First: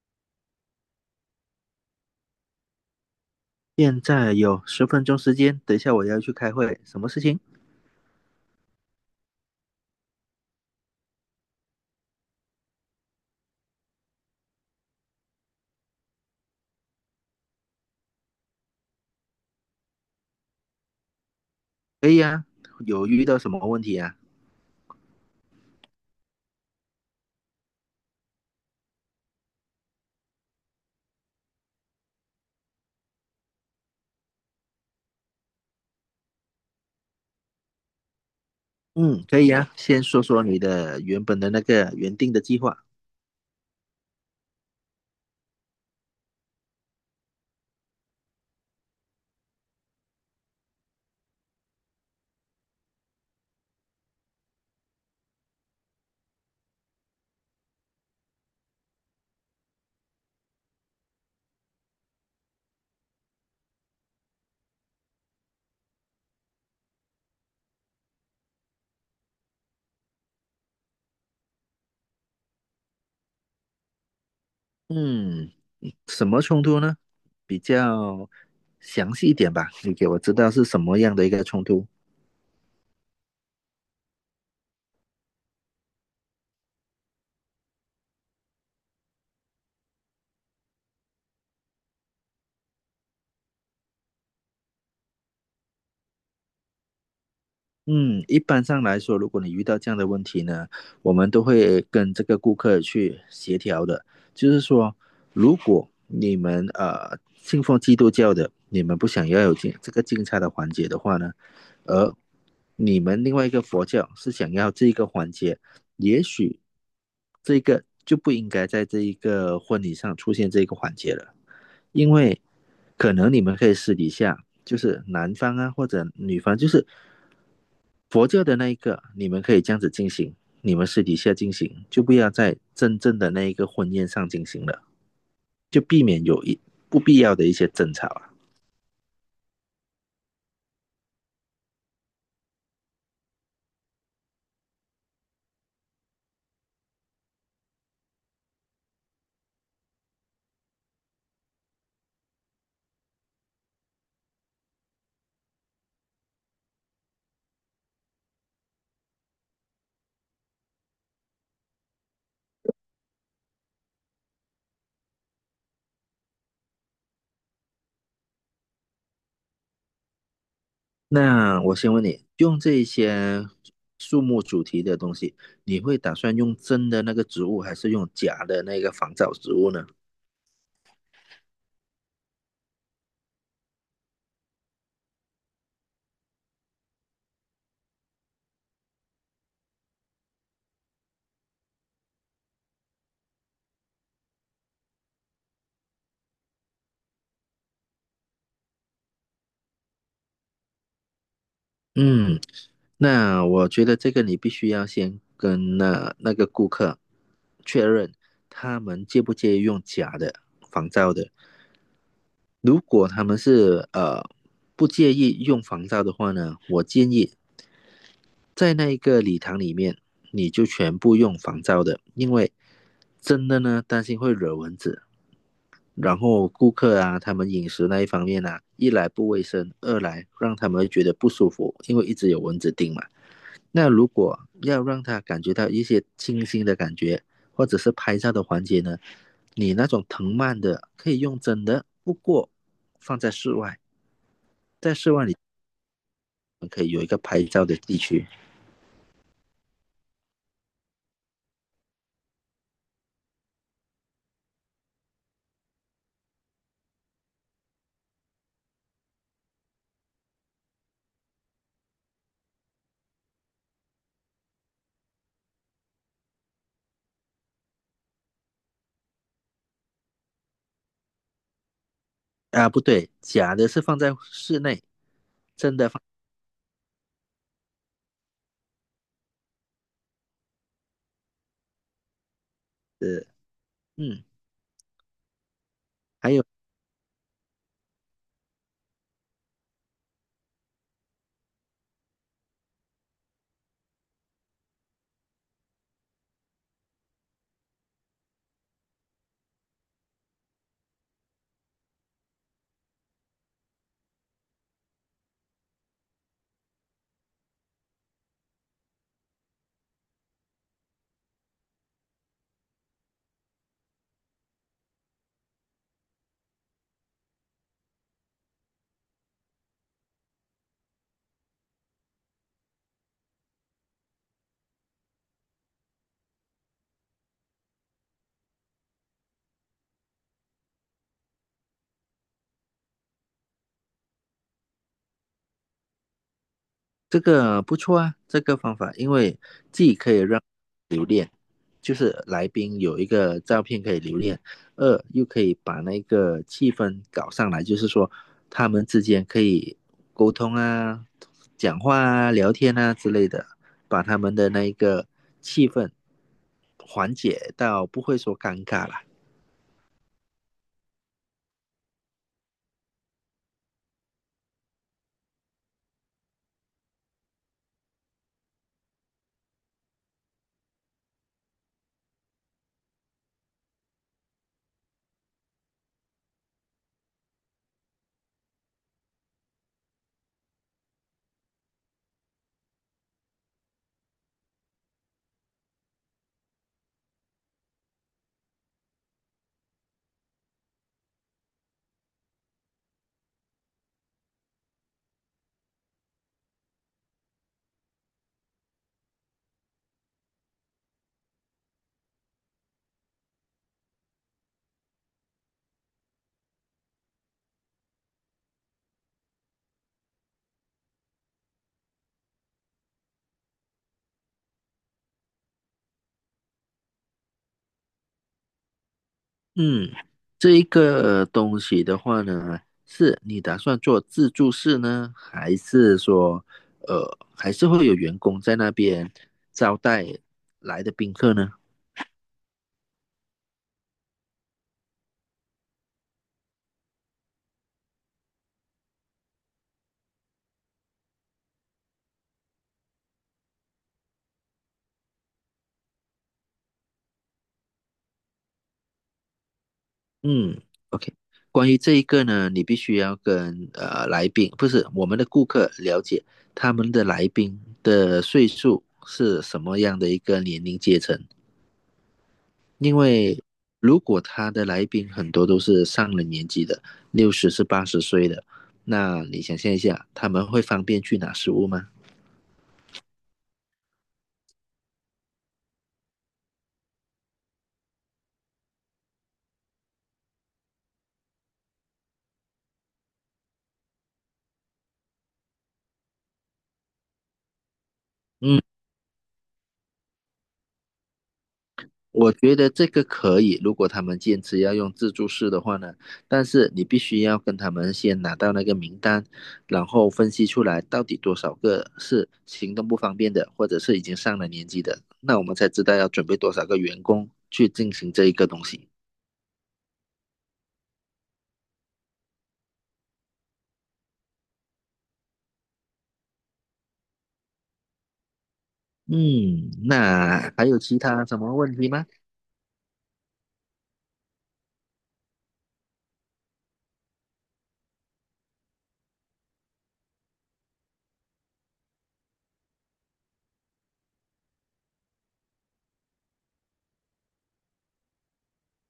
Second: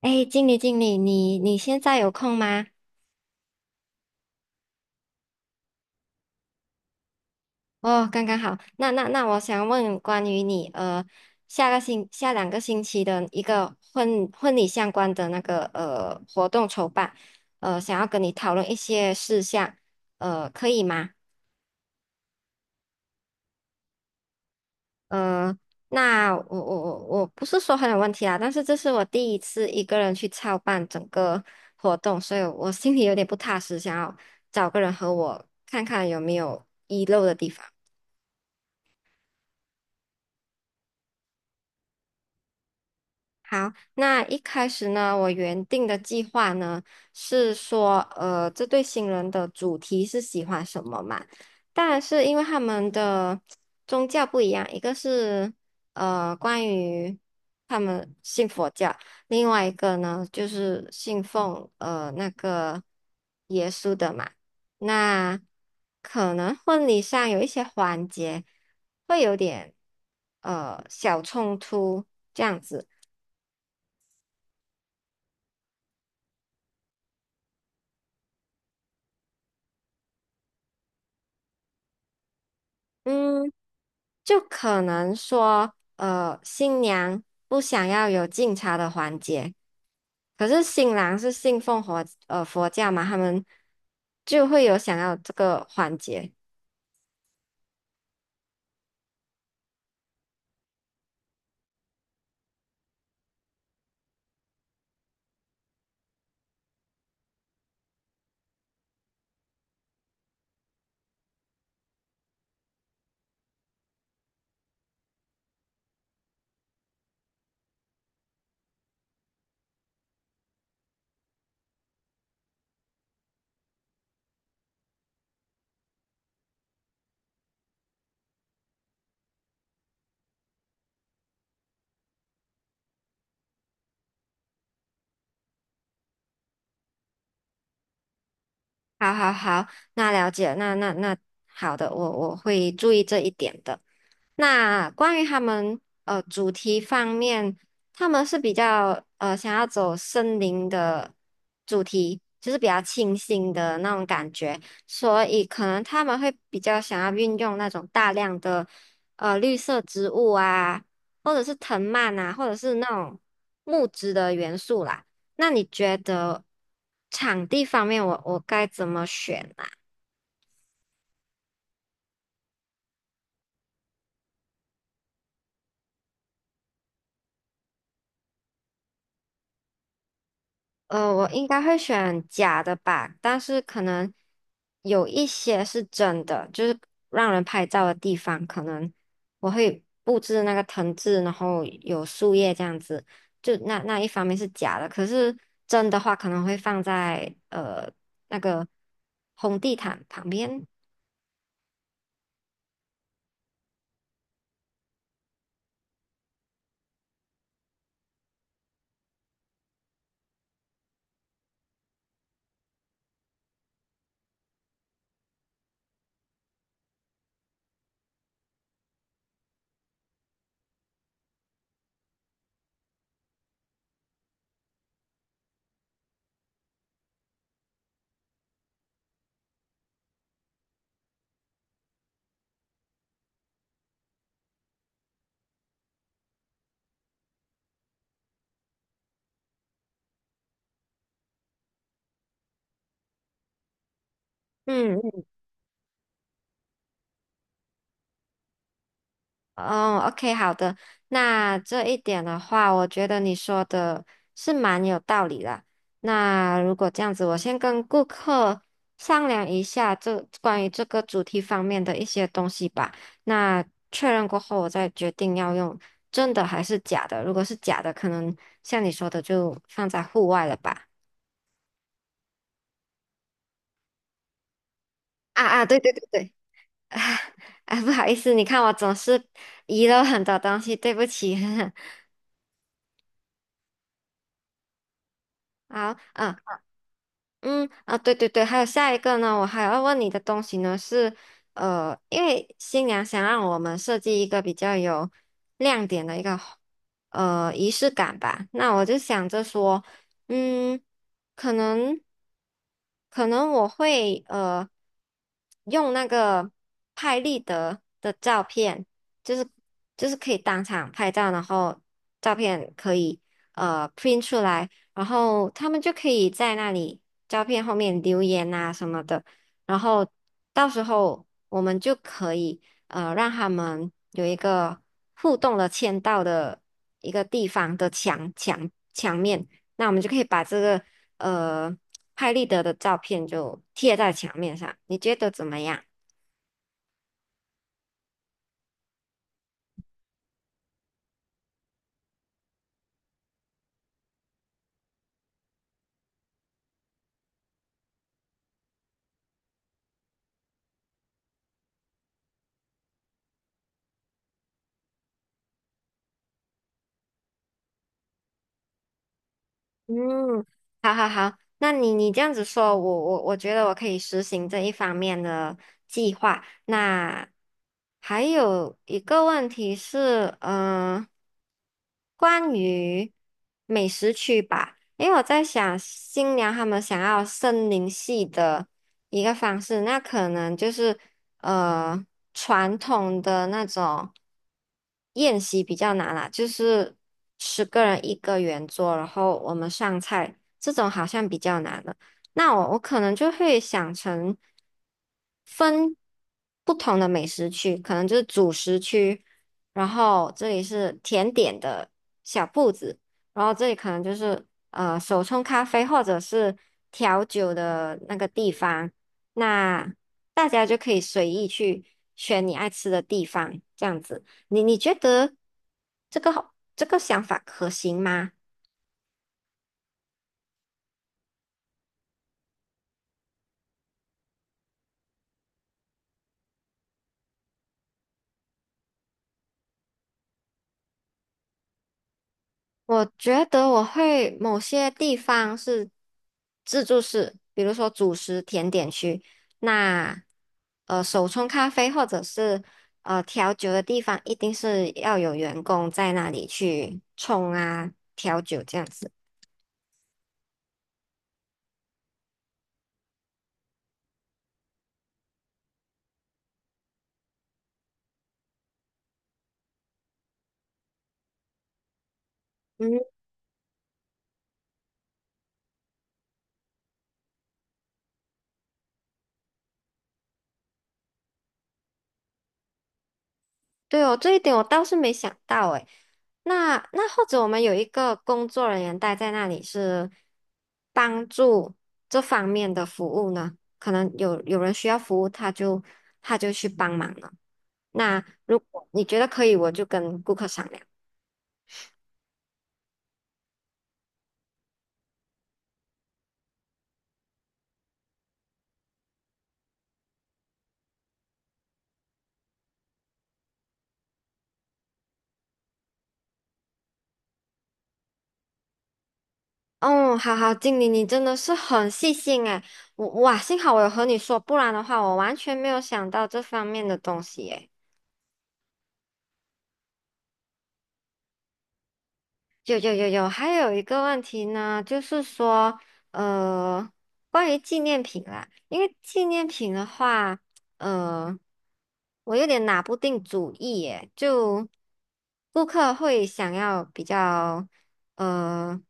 哎，经理，经理，你现在有空吗？现在有10分钟时间，等一下我要去开会，什么事情？哦，刚刚好。那，我想问关于你,下个两个星期的一个婚礼相关的那个活动筹办，想要跟你讨论一些事项，可以吗？可以啊，有遇到什么问题啊？呃，那我不是说很有问题啦，但是这是我第一次一个人去操办整个活动，所以我心里有点不踏实，想要找个人和我看看有没有遗漏的地方。嗯，可以啊，先说说你的原本的那个原定的计划。好，那一开始呢，我原定的计划呢是说，这对新人的主题是喜欢什么嘛？但是因为他们的宗教不一样，一个是关于他们信佛教，另外一个呢就是信奉那个耶稣的嘛。那可能婚礼上有一些环节会有点小冲突这样子。嗯，什么冲突呢？比较详细一点吧，你给我知道是什么样的一个冲突。嗯，就可能说，新娘不想要有敬茶的环节，可是新郎是信奉佛教嘛，他们就会有想要这个环节。嗯，一般上来说，如果你遇到这样的问题呢，我们都会跟这个顾客去协调的。就是说，如果你们信奉基督教的，你们不想要有敬这个敬茶的环节的话呢，而你们另外一个佛教是想要这个环节，也许这个就不应该在这一个婚礼上出现这个环节了，因为可能你们可以私底下，就是男方啊或者女方，就是佛教的那一个，你们可以这样子进行，你们私底下进行，就不要在真正的那一个婚宴上进行了，就避免有不必要的一些争吵啊。好好好，那了解，那好的，我会注意这一点的。那关于他们主题方面，他们是比较想要走森林的主题，就是比较清新的那种感觉，所以可能他们会比较想要运用那种大量的绿色植物啊，或者是藤蔓啊，或者是那种木质的元素啦。那你觉得场地方面我，我该怎么选啊？那我先问你，用这些树木主题的东西，你会打算用真的那个植物，还是用假的那个仿造植物呢？呃，我应该会选假的吧，但是可能有一些是真的，就是让人拍照的地方，可能我会布置那个藤制，然后有树叶这样子，就那一方面是假的，可是真的话可能会放在那个红地毯旁边。嗯，那我觉得这个你必须要先跟那个顾客确认，他们介不介意用假的仿造的。如果他们是不介意用防罩的话呢，我建议在那一个礼堂里面，你就全部用防罩的，因为真的呢担心会惹蚊子，然后顾客啊他们饮食那一方面啊，一来不卫生，二来让他们觉得不舒服，因为一直有蚊子叮嘛。那如果要让他感觉到一些清新的感觉，或者是拍照的环节呢，你那种藤蔓的可以用真的，不过放在室外。在室嗯，外里可以有一个拍照的地区哦，OK，好的。那这一点的话，我觉得你说的是蛮有道理的。那如果这样子，我先跟顾客商量一下这关于这个主题方面的一些东西吧。那确认过后，我再决定要用真的还是假的。如果是假的，可能像你说的，就放在户外了吧。啊，不对，假的是放在室内。啊啊，对对对对，啊啊，不好意思，你看我总是遗漏很多东西，对不起。呃，嗯，好，还嗯，有嗯啊，对对对，还有下一个呢，我还要问你的东西呢是，因为新娘想让我们设计一个比较有亮点的一个仪式感吧，那我就想着说，嗯，可能可能我会用那个拍立得的照片，就是就是可以当场拍照，然后照片可以print 出来，然后他们就可以在那里。照片后面留言啊什么的，然后到时候我们就可以让他们有一个互动的签到的一个地方的墙面，那我们就可以把这个呃拍立得的照片就贴在墙面上，你觉得怎么样？这个不错啊，这个方法，因为既可以让留恋，就是来宾有一个照片可以留恋，二又可以把那个气氛搞上来，就是说他们之间可以沟通啊、讲话啊、聊天啊之类的，把他们的那个气氛缓解到不会说尴尬了。嗯，好好好，那你你这样子说，我觉得我可以实行这一方面的计划。那还有一个问题是，嗯、关于美食区吧，因为我在想新娘她们想要森林系的一个方式，那可能就是呃传统的那种。宴席比较难啦，就是10个人一个圆桌，然后我们上菜，这种好像比较难了。那我可能就会想成分不同的美食区，可能就是主食区，然后这里是甜点的小铺子，然后这里可能就是手冲咖啡或者是调酒的那个地方，那大家就可以随意去选你爱吃的地方，这样子。你你觉得这个想法可行吗？嗯，这一个东西的话呢，是你打算做自助式呢，还是会有员工在那边招待来的宾客呢？我觉得我会某些地方是自助式，比如说主食甜点区，那手冲咖啡或者是调酒的地方，一定是要有员工在那里去冲啊调酒这样子。嗯，OK。关于这一个呢，你必须要跟来宾，不是我们的顾客了解他们的来宾的岁数是什么样的一个年龄阶层。因嗯。为如果他的来宾很多都是上了年纪的，60是80岁的，那你想象一下，他们会方便去拿食物吗？对哦，这一点我倒是没想到诶。那那或者我们有一个工作人员待在那里是帮助这方面的服务呢？可能有人需要服务，他就去帮忙了。那如嗯，果你觉得可以，我就跟顾客商量。我觉得这个可以，如果他们坚持要用自助式的话呢，但是你必须要跟他们先拿到那个名单，然后分析出来到底多少个是行动不方便的，或者是已经上了年纪的，那我们才知道要准备多少个员工去进行这一个东西。哦，好好，经理，你真的是很细心诶。我哇，幸好我有和你说，不然的话，我完全没有想到这方面的东西诶。嗯，那还有其他什么问题吗？有有有有，还有一个问题呢，就是说，呃，关于纪念品啦，因为纪念品的话，呃，我有点拿不定主意耶，就顾客会想要比较，呃。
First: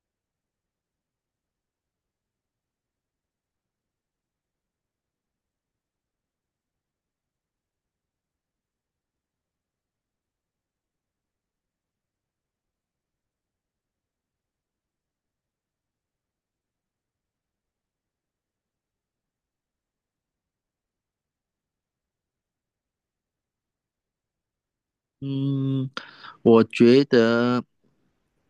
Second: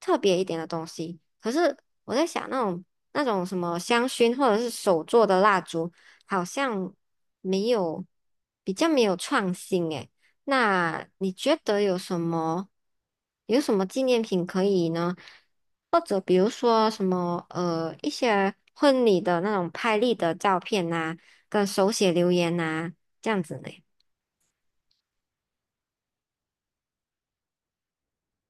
特别一点的东西。可是我在想，那种什么香薰或者是手做的蜡烛，好像没有比较没有创新诶。那你觉得有什么纪念品可以呢？或者比如说什么一些婚礼的那种拍立的照片呐、跟手写留言呐、这样子呢？嗯，我觉得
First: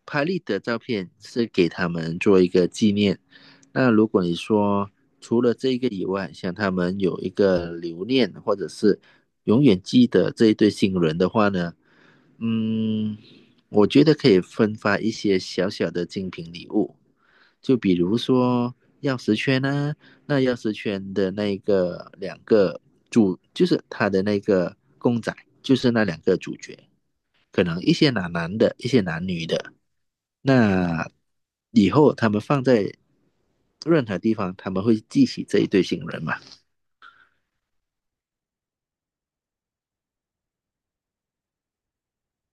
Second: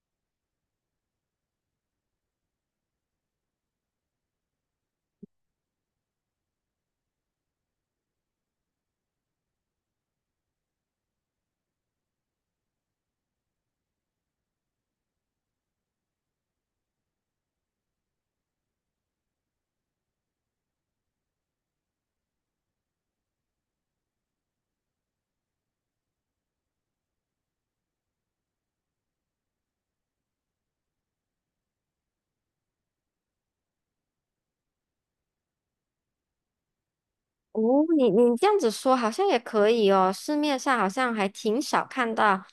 拍立得照片是给他们做一个纪念。那如果你说除了这个以外，想他们有一个留念，或者是永远记得这一对新人的话呢，嗯，我觉得可以分发一些小小的精品礼物，就比如说钥匙圈呢、那钥匙圈的那个两个主，就是他的那个公仔，就是那两个主角，可能一些男男的，一些男女的。那以后他们放在任何地方，他们会记起这一对新人嘛？哦，你你这样子说好像也可以哦，市面上好像还挺少看到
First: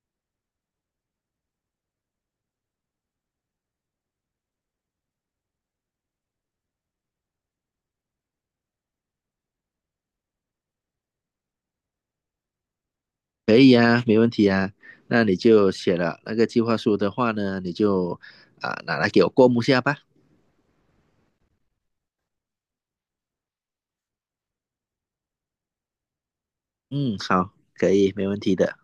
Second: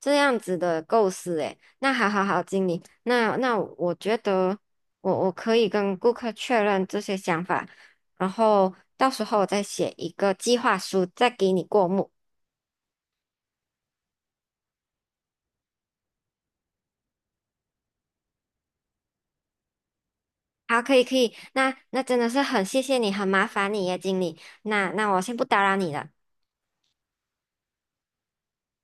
这样子的构思诶。那好好好，经理，那那我觉得我可以跟顾客确认这些想法，然后到时候我再写一个计划书，再给你过目。可以啊，没问题啊。那你就写了那个计划书的话呢，你就拿来给我过目下吧。好，可以可以，那那真的是很谢谢你，很麻烦你耶，经理。那那我先不打扰你了。嗯，好，可以，没问题的。